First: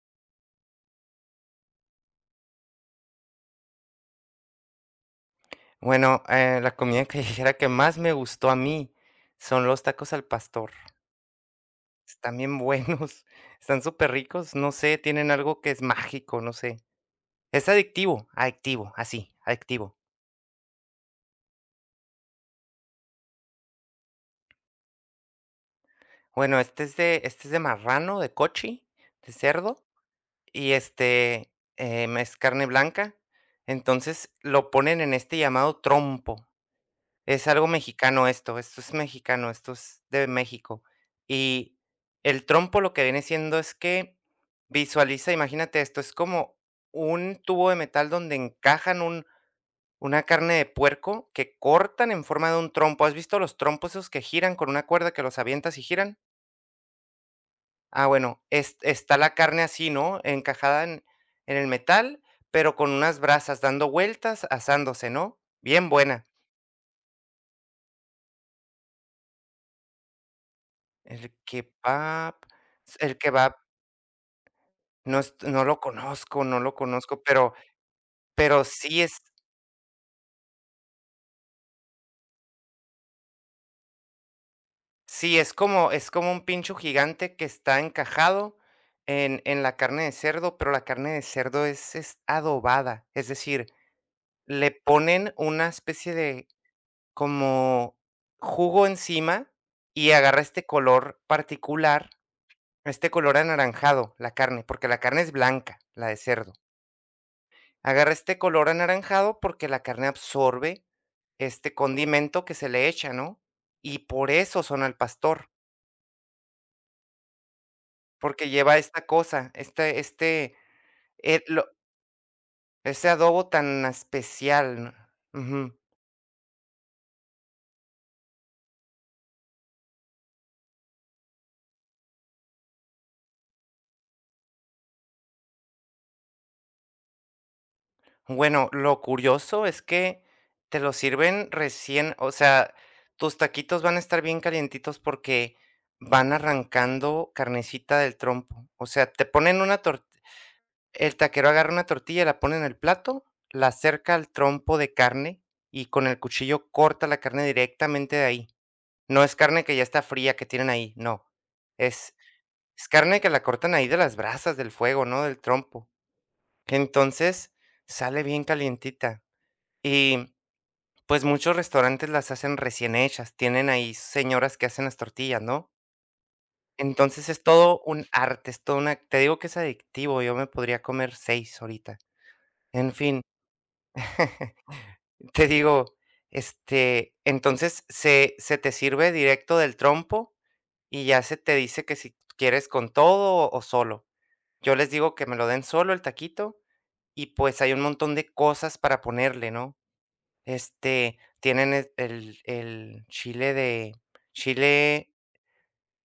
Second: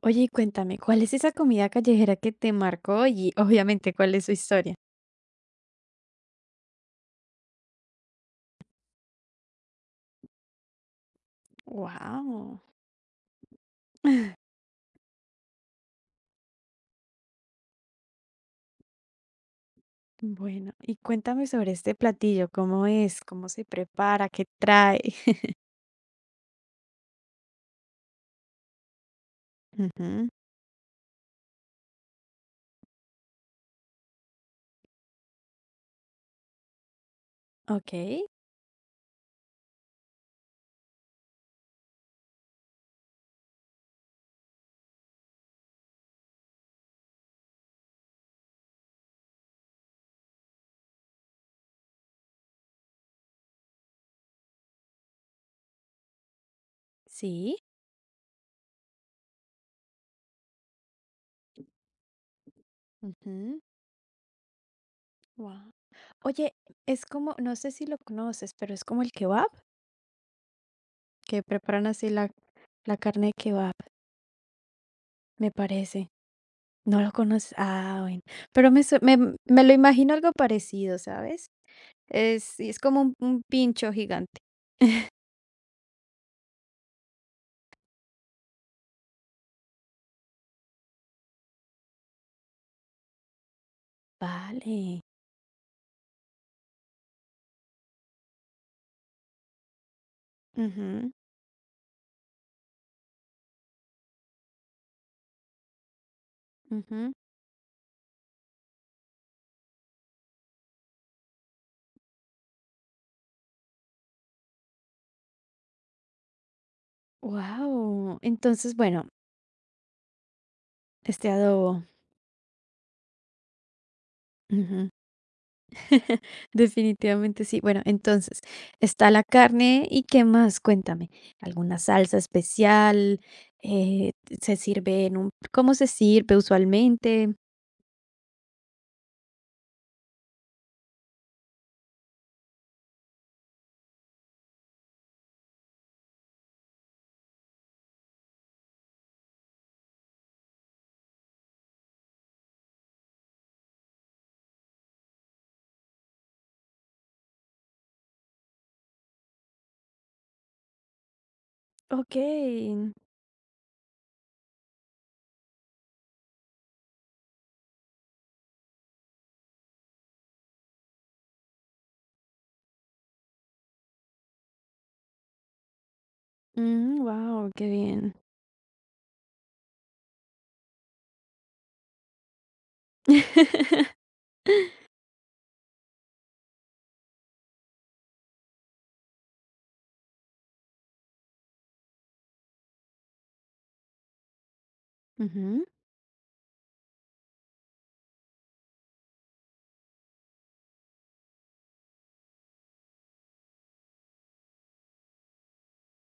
Oye, y cuéntame, ¿cuál es esa comida callejera que te marcó y obviamente cuál es su historia? Bueno, la comida callejera que más me gustó a mí son los tacos al pastor. Están bien Wow. buenos, están súper ricos. No sé, tienen algo que es mágico, no sé. Es adictivo, adictivo, así, adictivo. Bueno, y cuéntame sobre este platillo, ¿cómo es? ¿Cómo se prepara? ¿Qué trae? Bueno, este es de marrano, de cochi, de cerdo, Ujú. y este es carne blanca. Entonces lo ponen en este llamado trompo. Es algo Ok, mexicano esto, esto es mexicano, esto es de México. Y el trompo lo que viene siendo es que visualiza, imagínate esto, es como un tubo de metal donde encajan un una carne de puerco que cortan en forma de un trompo. ¿Has visto los trompos esos que giran con una cuerda que los avientas y giran? sí. Ah, bueno, es está la carne así, ¿no? Encajada en el metal, pero con unas brasas dando vueltas, asándose, ¿no? Wow. Bien buena. Oye, es como, no sé si lo conoces, pero es como el kebab, El que preparan así la, kebab, la el carne de kebab kebab, No est me no lo parece. conozco, no lo No lo conozco, conoces. pero Ah, bueno. pero Pero sí es me lo imagino algo parecido, ¿sabes? Es, es como un pincho gigante. sí, es como un pincho gigante que está encajado en la carne de cerdo, pero la carne de cerdo es adobada, es decir, le Vale. ponen una especie de como jugo encima y agarra este Ujú, color particular, este color anaranjado, la carne, porque la carne es blanca, la de cerdo. ujú. Agarra este color anaranjado porque la carne absorbe este condimento que se le echa, ¿no? Y por eso son al pastor, Wow. porque Entonces, lleva esta bueno, cosa, este este, este lo adobo. ese adobo tan especial, Ujú. ¿no? Ujú. Definitivamente sí. Bueno, entonces, está la carne, ¿y qué más? Cuéntame, ¿alguna salsa especial? Eh, ¿Se sirve en un cómo se sirve usualmente? Bueno, lo curioso es que te lo sirven recién, o sea, tus taquitos van a estar bien calientitos porque van arrancando carnecita del trompo. O sea, te ponen una tor el taquero agarra una tortilla, la pone en el plato, la acerca al trompo de carne y con el cuchillo corta la carne directamente de ahí. No es carne que ya está fría que tienen ahí, no. Es, Okey. es carne que la cortan ahí de las brasas del fuego, ¿no? Del trompo. Entonces sale bien calientita. Y pues muchos restaurantes las hacen recién hechas. Tienen ahí señoras que hacen las tortillas, ¿no? Entonces es Wow, qué todo bien. un arte, es todo una... Te digo que es adictivo, yo me podría comer seis ahorita. En fin. Te digo, entonces se te sirve directo del trompo y ya se te dice que si quieres con todo o solo. Yo les digo que me lo den Ujú. solo el taquito y, pues, hay un montón de cosas para ponerle, ¿no? Tienen el chile,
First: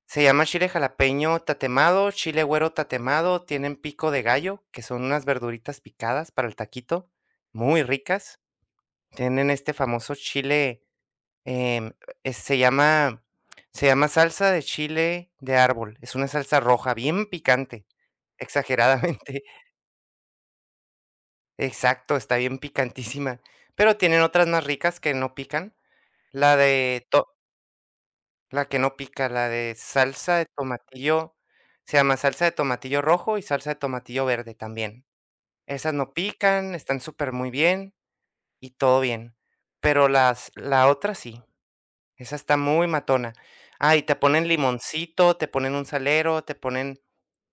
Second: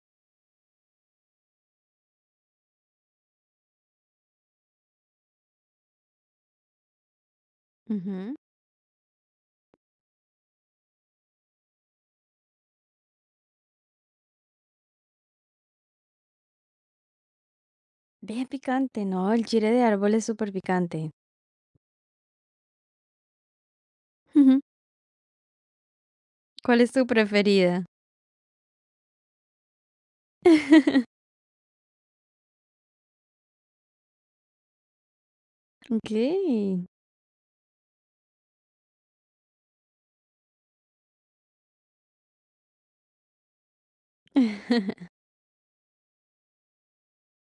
se llama chile jalapeño tatemado, chile güero tatemado, tienen pico de gallo, que son unas verduritas picadas para el taquito, muy Ujú. ricas. Tienen este famoso chile. Em, eh, se llama se llama salsa de chile de árbol, es una salsa roja bien picante, Bien picante, ¿no? El exageradamente. chile de árbol es súper picante. Exacto, está bien picantísima, pero tienen otras Ujú. más ricas que no pican. La ¿Cuál es de tu to preferida? la que no pica, la de salsa de tomatillo, se llama salsa de tomatillo rojo y salsa de tomatillo verde también. Esas no pican, Okey. están súper muy bien y todo bien, pero las la otra sí. Esa está muy matona. Ah, y te ponen limoncito, te ponen un salero, te ponen,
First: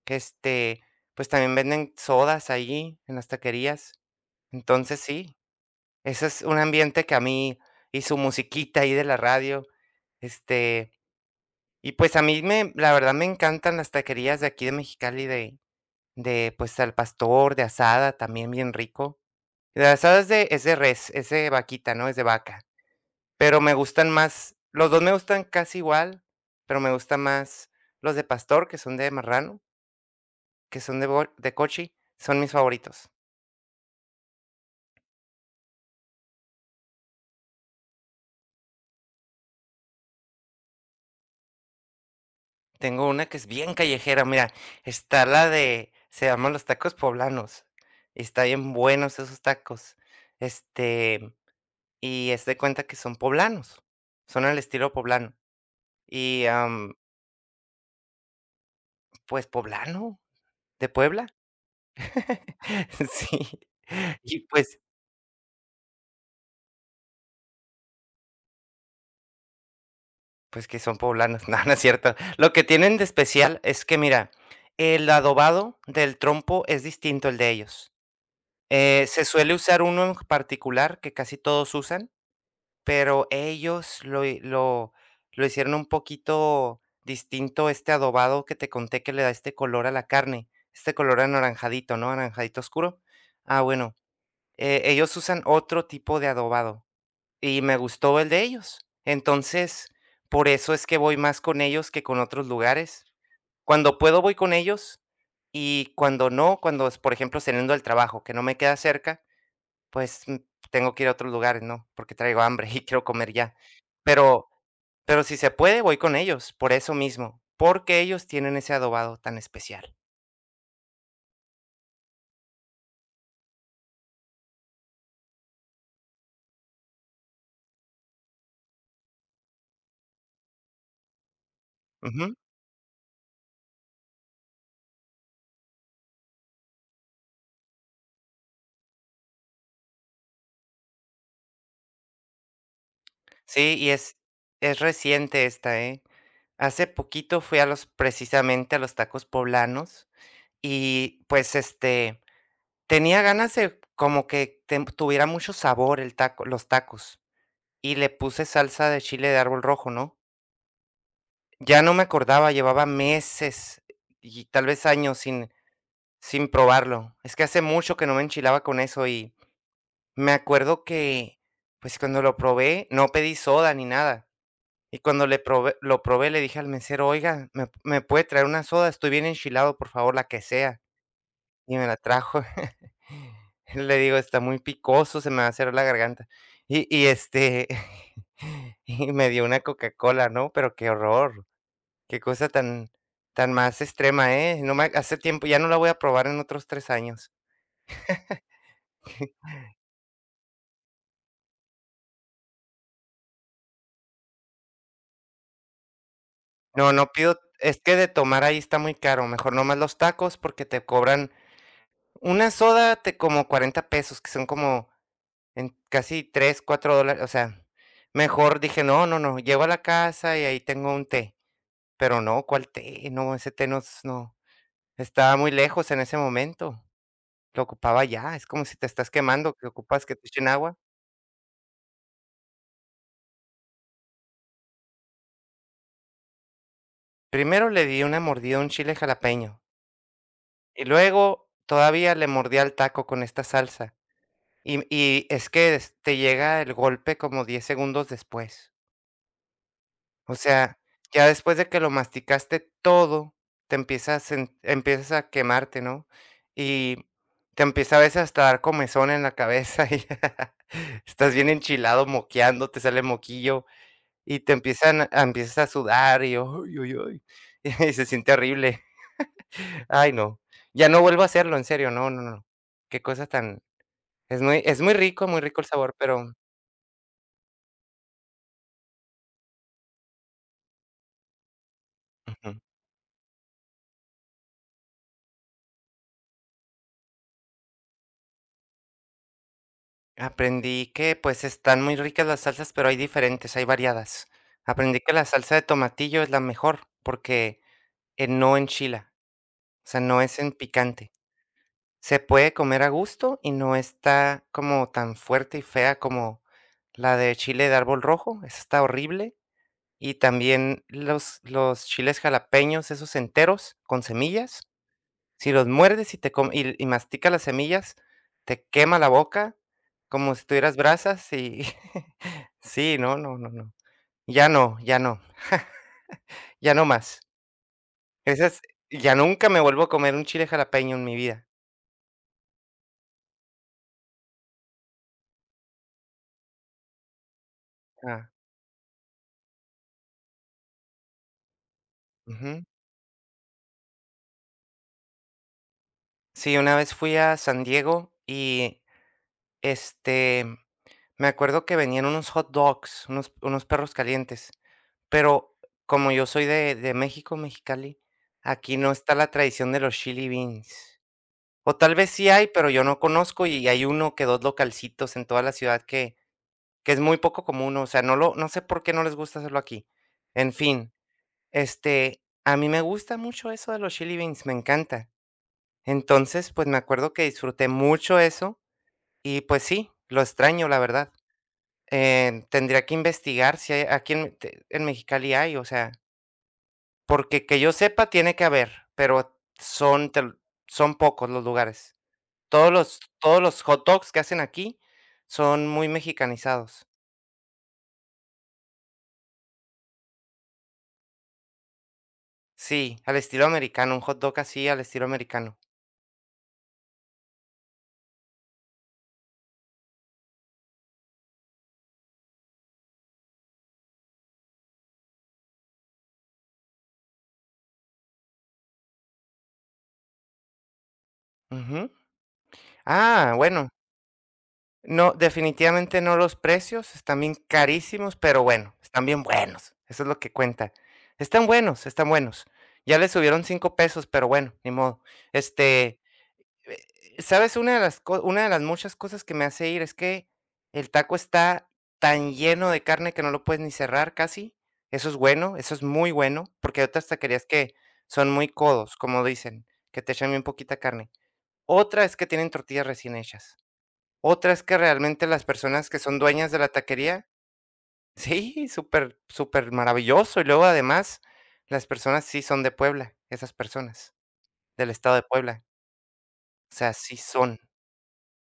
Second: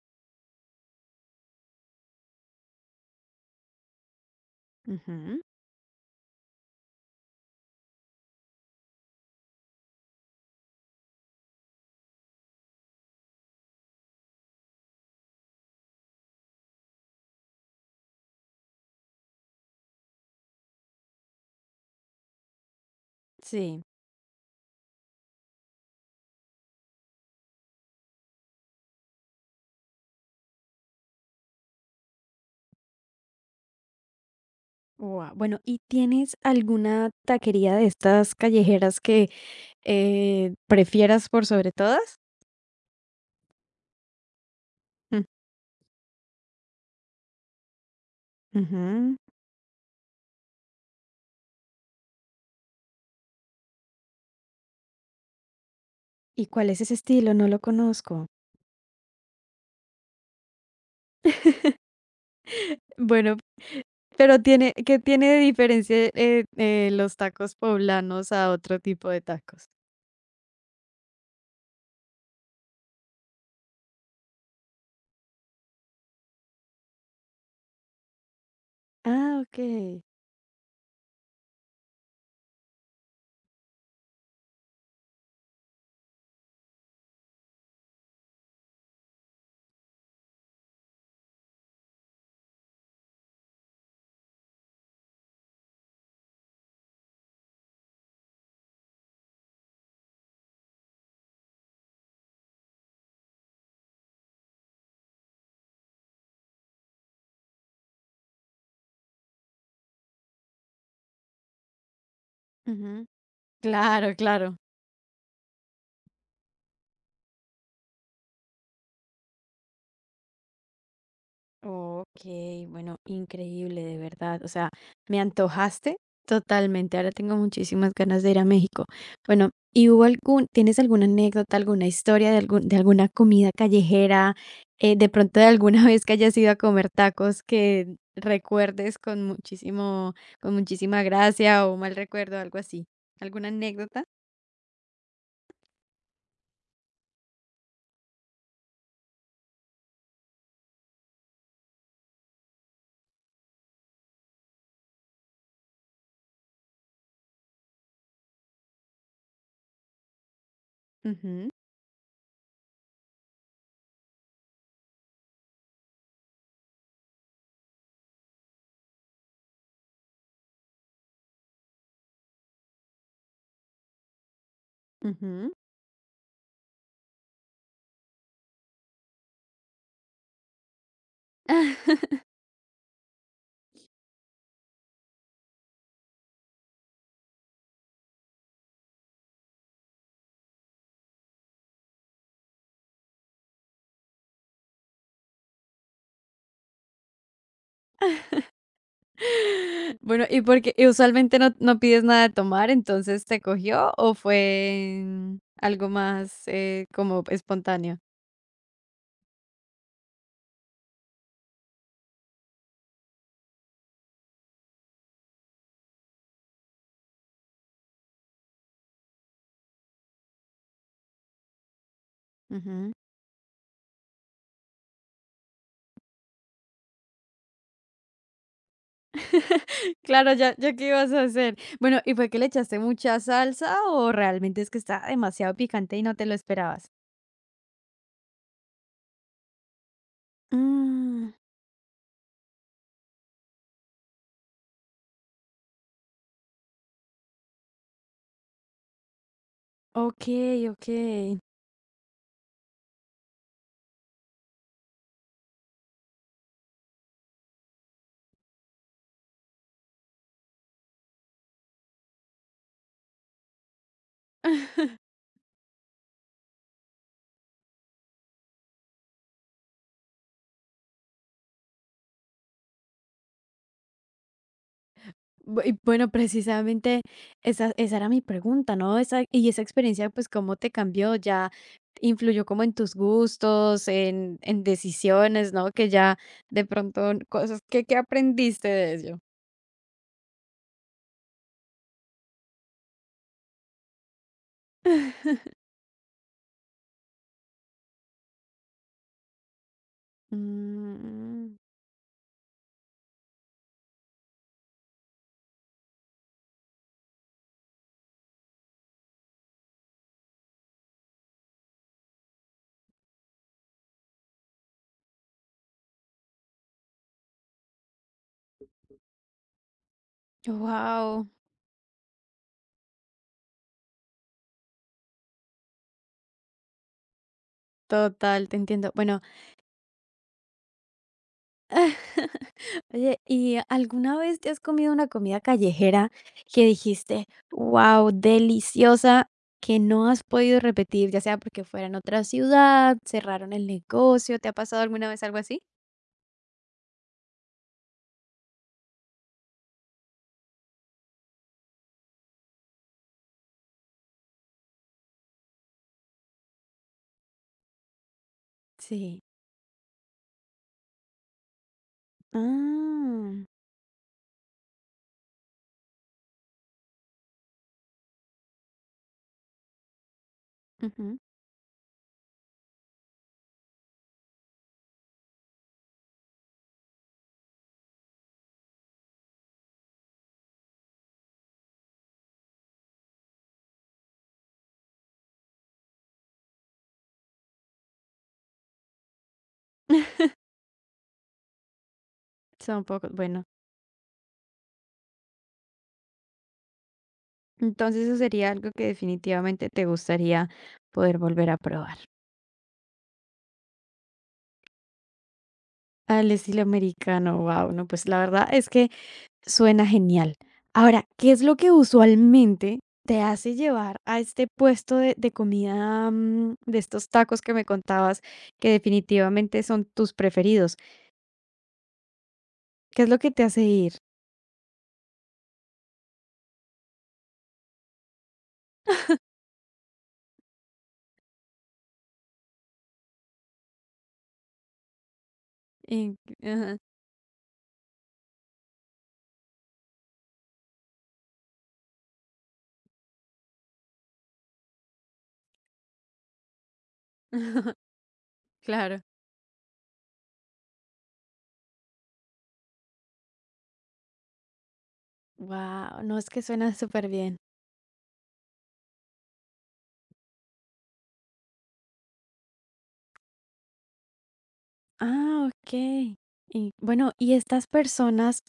este, pues, también venden sodas ahí en las taquerías. Entonces, sí, Ujú. ese es un ambiente que a mí y su musiquita ahí de la radio, este, y, pues, a mí me la verdad me encantan las taquerías de aquí de Mexicali de pues, al pastor, de asada, también bien rico. La asada es de res, es de vaquita, ¿no? Es de vaca. Pero me Sí. gustan más los 2 me gustan casi igual, pero me gustan más los de pastor, que son de marrano, que son de bol de cochi, son mis favoritos. Guau. Bueno, ¿y tienes alguna taquería de estas callejeras que prefieras por sobre todas? Tengo una que es bien callejera, mira, Mm, está la de se llaman los tacos poblanos, y está bien ujú. buenos esos tacos, este, y es de cuenta que son poblanos, son al estilo poblano, ¿Y y, cuál es ese estilo? No lo conozco. pues, poblano, de Puebla, Bueno, sí, pero y, tiene, pues. ¿qué tiene de diferencia, los tacos poblanos a otro tipo de tacos? Pues que son poblanos. No, no es cierto. Lo que tienen de especial es que, mira, el adobado del trompo es distinto al de ellos. Se Ah, suele usar okey. uno en particular que casi todos usan, pero ellos lo hi lo hicieron un poquito distinto este adobado que te conté que le da este color a la carne, este color anaranjadito, ¿no? Anaranjadito oscuro. Ah, bueno, ellos usan otro tipo de adobado. Y me gustó el de ellos. Entonces, por eso es que voy más con ellos que con otros lugares. Cuando puedo voy con ellos y cuando no, cuando es, por ejemplo, saliendo del trabajo, que no me queda cerca, pues, tengo que ir a otros lugares, ¿no? Porque traigo hambre y quiero Ujú. comer ya. Claro, Pero claro. pero si se puede, voy con ellos, por eso mismo, porque ellos tienen ese adobado tan especial. Ok, bueno, increíble, de verdad. O sea, me antojaste totalmente. Ahora tengo muchísimas ganas de ir a México. Bueno, ¿y hubo algún, tienes alguna anécdota, alguna historia Ujú. de algún, de alguna comida callejera, de pronto de alguna vez que hayas ido a comer tacos que recuerdes con muchísimo, con muchísima gracia o mal recuerdo, algo así? ¿Alguna Sí, y anécdota? es reciente esta, ¿eh? Hace poquito fui a los precisamente a los tacos poblanos. Y, pues, tenía ganas de como que ten tuviera mucho sabor el taco los tacos, y le puse salsa de chile de árbol rojo, ¿no? Ujú, Ya no me acordaba, llevaba meses y tal vez años sin probarlo. Es que hace mucho que no me enchilaba con eso y me acuerdo que, pues, cuando lo probé, no pedí soda ni nada. Y cuando le ujú. probé lo probé, le dije al mesero: "Oiga, ¿me puede traer una soda? Estoy bien enchilado, por favor, la que sea". Y me la trajo. Le digo: "Está muy picoso, se me va a cerrar la garganta". Y y, este, y me dio una Coca-Cola, ¿no? Pero qué horror, qué cosa tan más extrema, ¿eh? No me hace tiempo, ya no la voy a probar en otros 3 años. Bueno, ¿y usualmente no pides nada de tomar, entonces te cogió o fue algo más, No, no como pido es que espontáneo? de tomar ahí está muy caro, mejor nomás los tacos, porque te cobran una soda te como 40 pesos, que son como en casi tres cuatro dólares, o sea, mejor dije: "No, no, no, llego a la casa y ahí tengo un té". Pero no, ¿cuál Ujú. té? No, ese té nos no, estaba muy lejos en ese momento, lo ocupaba ya, es como si te estás quemando, que ocupas que te Claro, echen ya ya agua. qué ibas a hacer. Bueno, ¿y fue que le echaste mucha salsa o realmente es que está demasiado picante y no te lo esperabas? Primero le di una mordida a un chile jalapeño, y Mm, luego todavía le mordí al taco con esta salsa, y es que, te llega el golpe como 10 segundos después. O okey, sea, ya okey. después de que lo masticaste todo, te empiezas empiezas a quemarte, ¿no? Y te empieza a veces hasta a dar comezón en la cabeza y estás bien enchilado, moqueando, te sale moquillo y empiezas a sudar y, ay, ay, ay, y se siente horrible. Ay, no. Ya no vuelvo a hacerlo, en serio, no, no, no. Qué cosa tan... Es muy rico, muy rico Bu- el Y sabor, bueno, pero... precisamente esa era mi pregunta, ¿no? Esa, y esa experiencia, pues, ¿cómo te cambió? ¿Ya influyó Ujú. como en tus gustos, en decisiones, ¿no? Que ya de pronto, cosas, ¿qué, qué aprendiste de ello? Aprendí que, pues, están muy ricas las salsas, pero hay diferentes, hay variadas. Aprendí que la salsa de tomatillo es la mejor, porque, no enchila, o sea, no es en picante. Mm, Se puede comer a gusto y no está como tan fuerte y fea como la de chile de árbol rojo, esa está horrible. Y también los chiles jalapeños, esos enteros con semillas. Si los muerdes y te com y masticas las semillas, te quema la boca como si tuvieras wow, brasas y sí, no, no, no, no. Ya no, ya no, ya no más. total, te Esas entiendo. ya Bueno. nunca me vuelvo a comer un chile jalapeño en mi vida. Oye, ¿y alguna vez te has comido una comida callejera que dijiste, wow, Ah, deliciosa, que no has podido repetir, ya sea porque fuera en otra ujú. ciudad, cerraron el negocio, ¿te ha pasado alguna vez algo así? Sí, una vez fui a San Diego y, este, me acuerdo que venían unos hot dogs, unos perros calientes, pero como yo soy de México, Mexicali, aquí no está Sí. la tradición de los chili beans. O tal vez sí hay, pero yo no conozco, Ah, y hay 1 que 2 localcitos en toda la ciudad que es muy poco común, o sea, no sé por qué no les gusta hacerlo aquí. En fin, ujú. A mí me gusta mucho eso de los chili beans, me encanta. Entonces, pues, me acuerdo que disfruté mucho eso y, pues sí, lo extraño, la verdad. Tendría que investigar si hay aquí en Mexicali hay, o sea, porque que yo sepa tiene que haber, pero son pocos los lugares. Todos Son los pocos. todos Bueno, los hot dogs que hacen aquí son muy mexicanizados. entonces eso sería algo que definitivamente te gustaría poder volver a probar. Sí, al estilo americano, un hot dog así al estilo americano. Al estilo americano, wow, no, pues la verdad es que suena genial. Ahora, ¿qué es lo que usualmente te hace llevar a este puesto de comida, mm, de estos tacos que me contabas, que definitivamente son tus preferidos? Ujú. ¿Qué es lo que Ah, te hace bueno, ir? no, definitivamente no los precios, están bien carísimos, pero bueno, están bien buenos, eso es lo que cuenta. Están buenos, están buenos. Ya le subieron 5 pesos, pero bueno, ni modo. Este, Y- Eh, ajá. ¿Sabes? Una de las muchas cosas que me hace ir es que el taco está tan lleno de carne que no lo puedes ni cerrar casi. Eso es bueno, eso es muy bueno, porque hay otras taquerías que son muy codos, Claro. como dicen, que te echan bien poquita carne. Otra es que tienen tortillas recién hechas. Otra es que realmente las personas que Wow, no, son es que dueñas de la suena súper taquería bien. sí, súper súper maravilloso. Y luego además las personas sí son de Puebla, esas personas, del estado de Ah, Puebla. okey. Y O sea, bueno, sí ¿y son estas personas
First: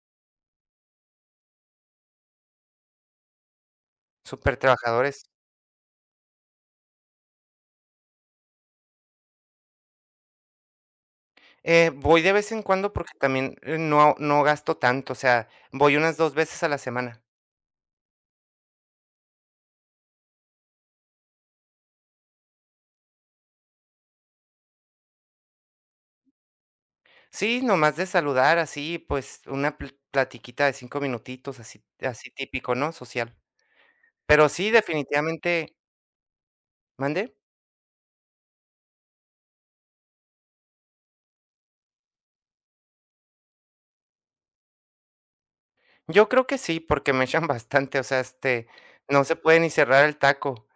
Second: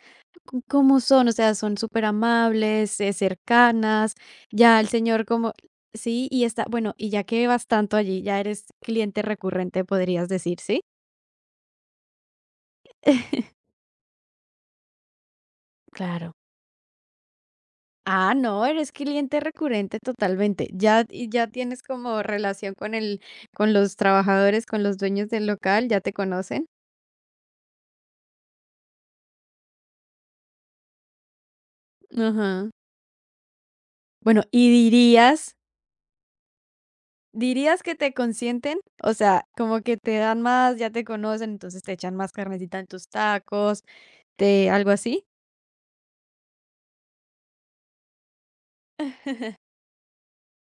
c cómo son? O sea, ¿son superamables, cercanas? súper Ya el señor trabajadores. como sí, y está bueno, y ya que vas tanto allí, ya eres cliente recurrente, podrías decir, ¿sí? Voy de vez en cuando porque también, no gasto tanto, o sea, voy unas dos Claro. veces a la semana. Ah, no, eres cliente recurrente totalmente. Ya y ya tienes como relación con el con los trabajadores, con los dueños del local, ya te conocen. Sí, nomás de saludar así, pues, una pl platiquita de 5 minutitos, así así Ajá. típico, ¿no?, social. Bueno, Pero ¿y sí, dirías definitivamente. ¿Mande? ¿dirías que te consienten? O sea, como que te dan más, ya te conocen, entonces te echan más carnecita en tus tacos, te algo así. Yo creo que sí, porque me echan bastante, o sea, no se puede ni cerrar el taco.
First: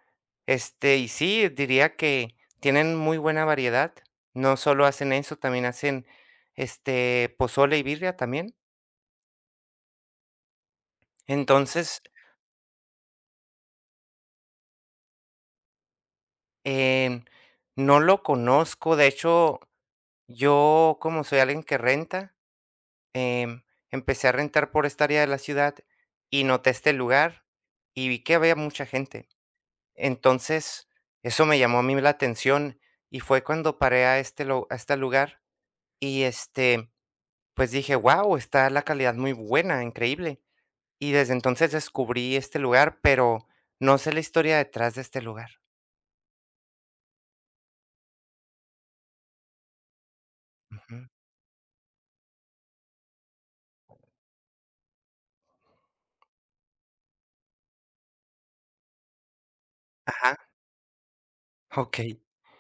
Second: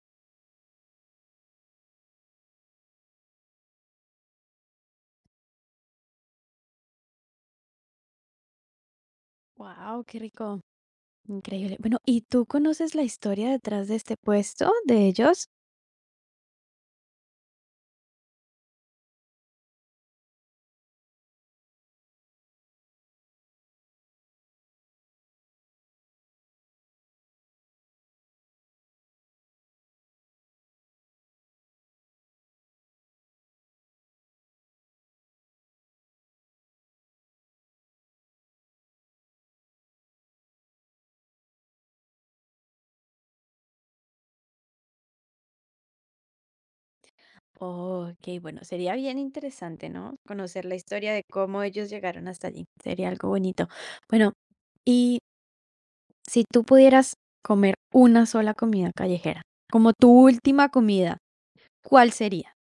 Y sí, diría que tienen muy buena variedad, no solo hacen eso, también hacen, pozole y birria también. Wow, qué rico, increíble. Bueno, Entonces ¿y tú conoces la historia detrás de este puesto de ellos? Em, no lo conozco, de hecho, yo como soy alguien que renta, em, empecé a rentar por esta área de la ciudad y noté este lugar y vi que había mucha gente. Entonces, eso me llamó a mí la atención y fue cuando paré a este lugar y pues dije, wow, está la calidad muy buena, increíble. Y desde entonces descubrí este lugar, pero no sé la historia detrás de este lugar. Oh, ok, bueno, sería bien interesante, ¿no? Conocer la Ujú. historia de cómo ellos llegaron hasta allí. Sería algo bonito. Bueno, y si tú pudieras comer una sola comida callejera, como tu Ajá, última comida, ok. ¿cuál sería?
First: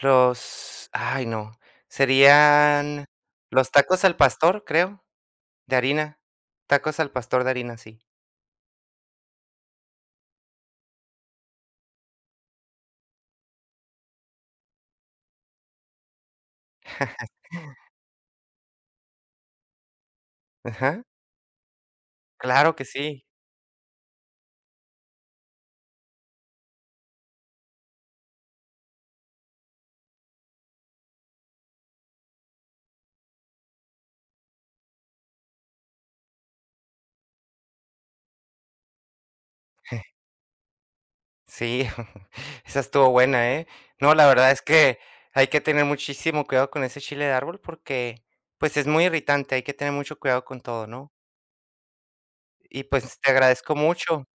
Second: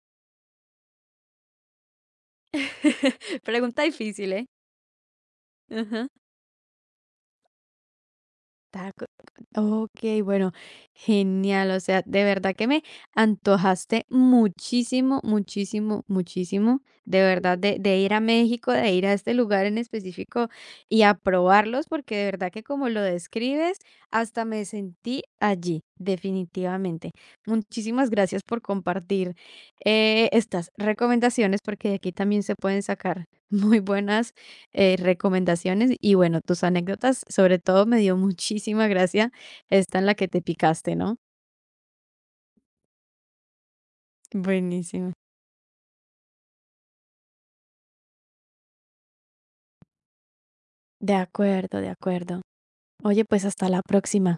Los ay, no, Serían los Pregunta tacos al difícil, ¿eh? pastor, creo, de Ajá. harina. Tacos al pastor de harina, sí. Taco, okey, bueno, genial. O sea, de verdad que me antojaste muchísimo, muchísimo, muchísimo, de verdad, de ir a México, de ir a este lugar en específico y Ajá, a probarlos, porque de verdad que claro que como lo sí. describes, hasta me sentí allí, definitivamente. Muchísimas gracias por compartir, estas recomendaciones, porque de aquí también se pueden sacar muy buenas recomendaciones y bueno, tus anécdotas, sobre todo me dio muchísima gracia esta en la que te picaste, ¿no? Sí, esa estuvo buena, ¿eh? No, la verdad es que Buenísimo. hay que tener muchísimo cuidado con ese chile de árbol porque, pues, es muy irritante, hay que tener mucho cuidado con todo, ¿no? De acuerdo, de acuerdo. Y, pues, Oye, te pues hasta agradezco la mucho. próxima.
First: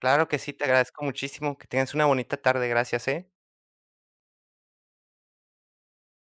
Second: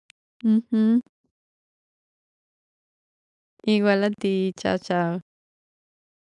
Claro que sí, te Ujú. agradezco muchísimo. Que tengas una bonita tarde. Gracias, ¿eh? Igual a ti, chao, chao.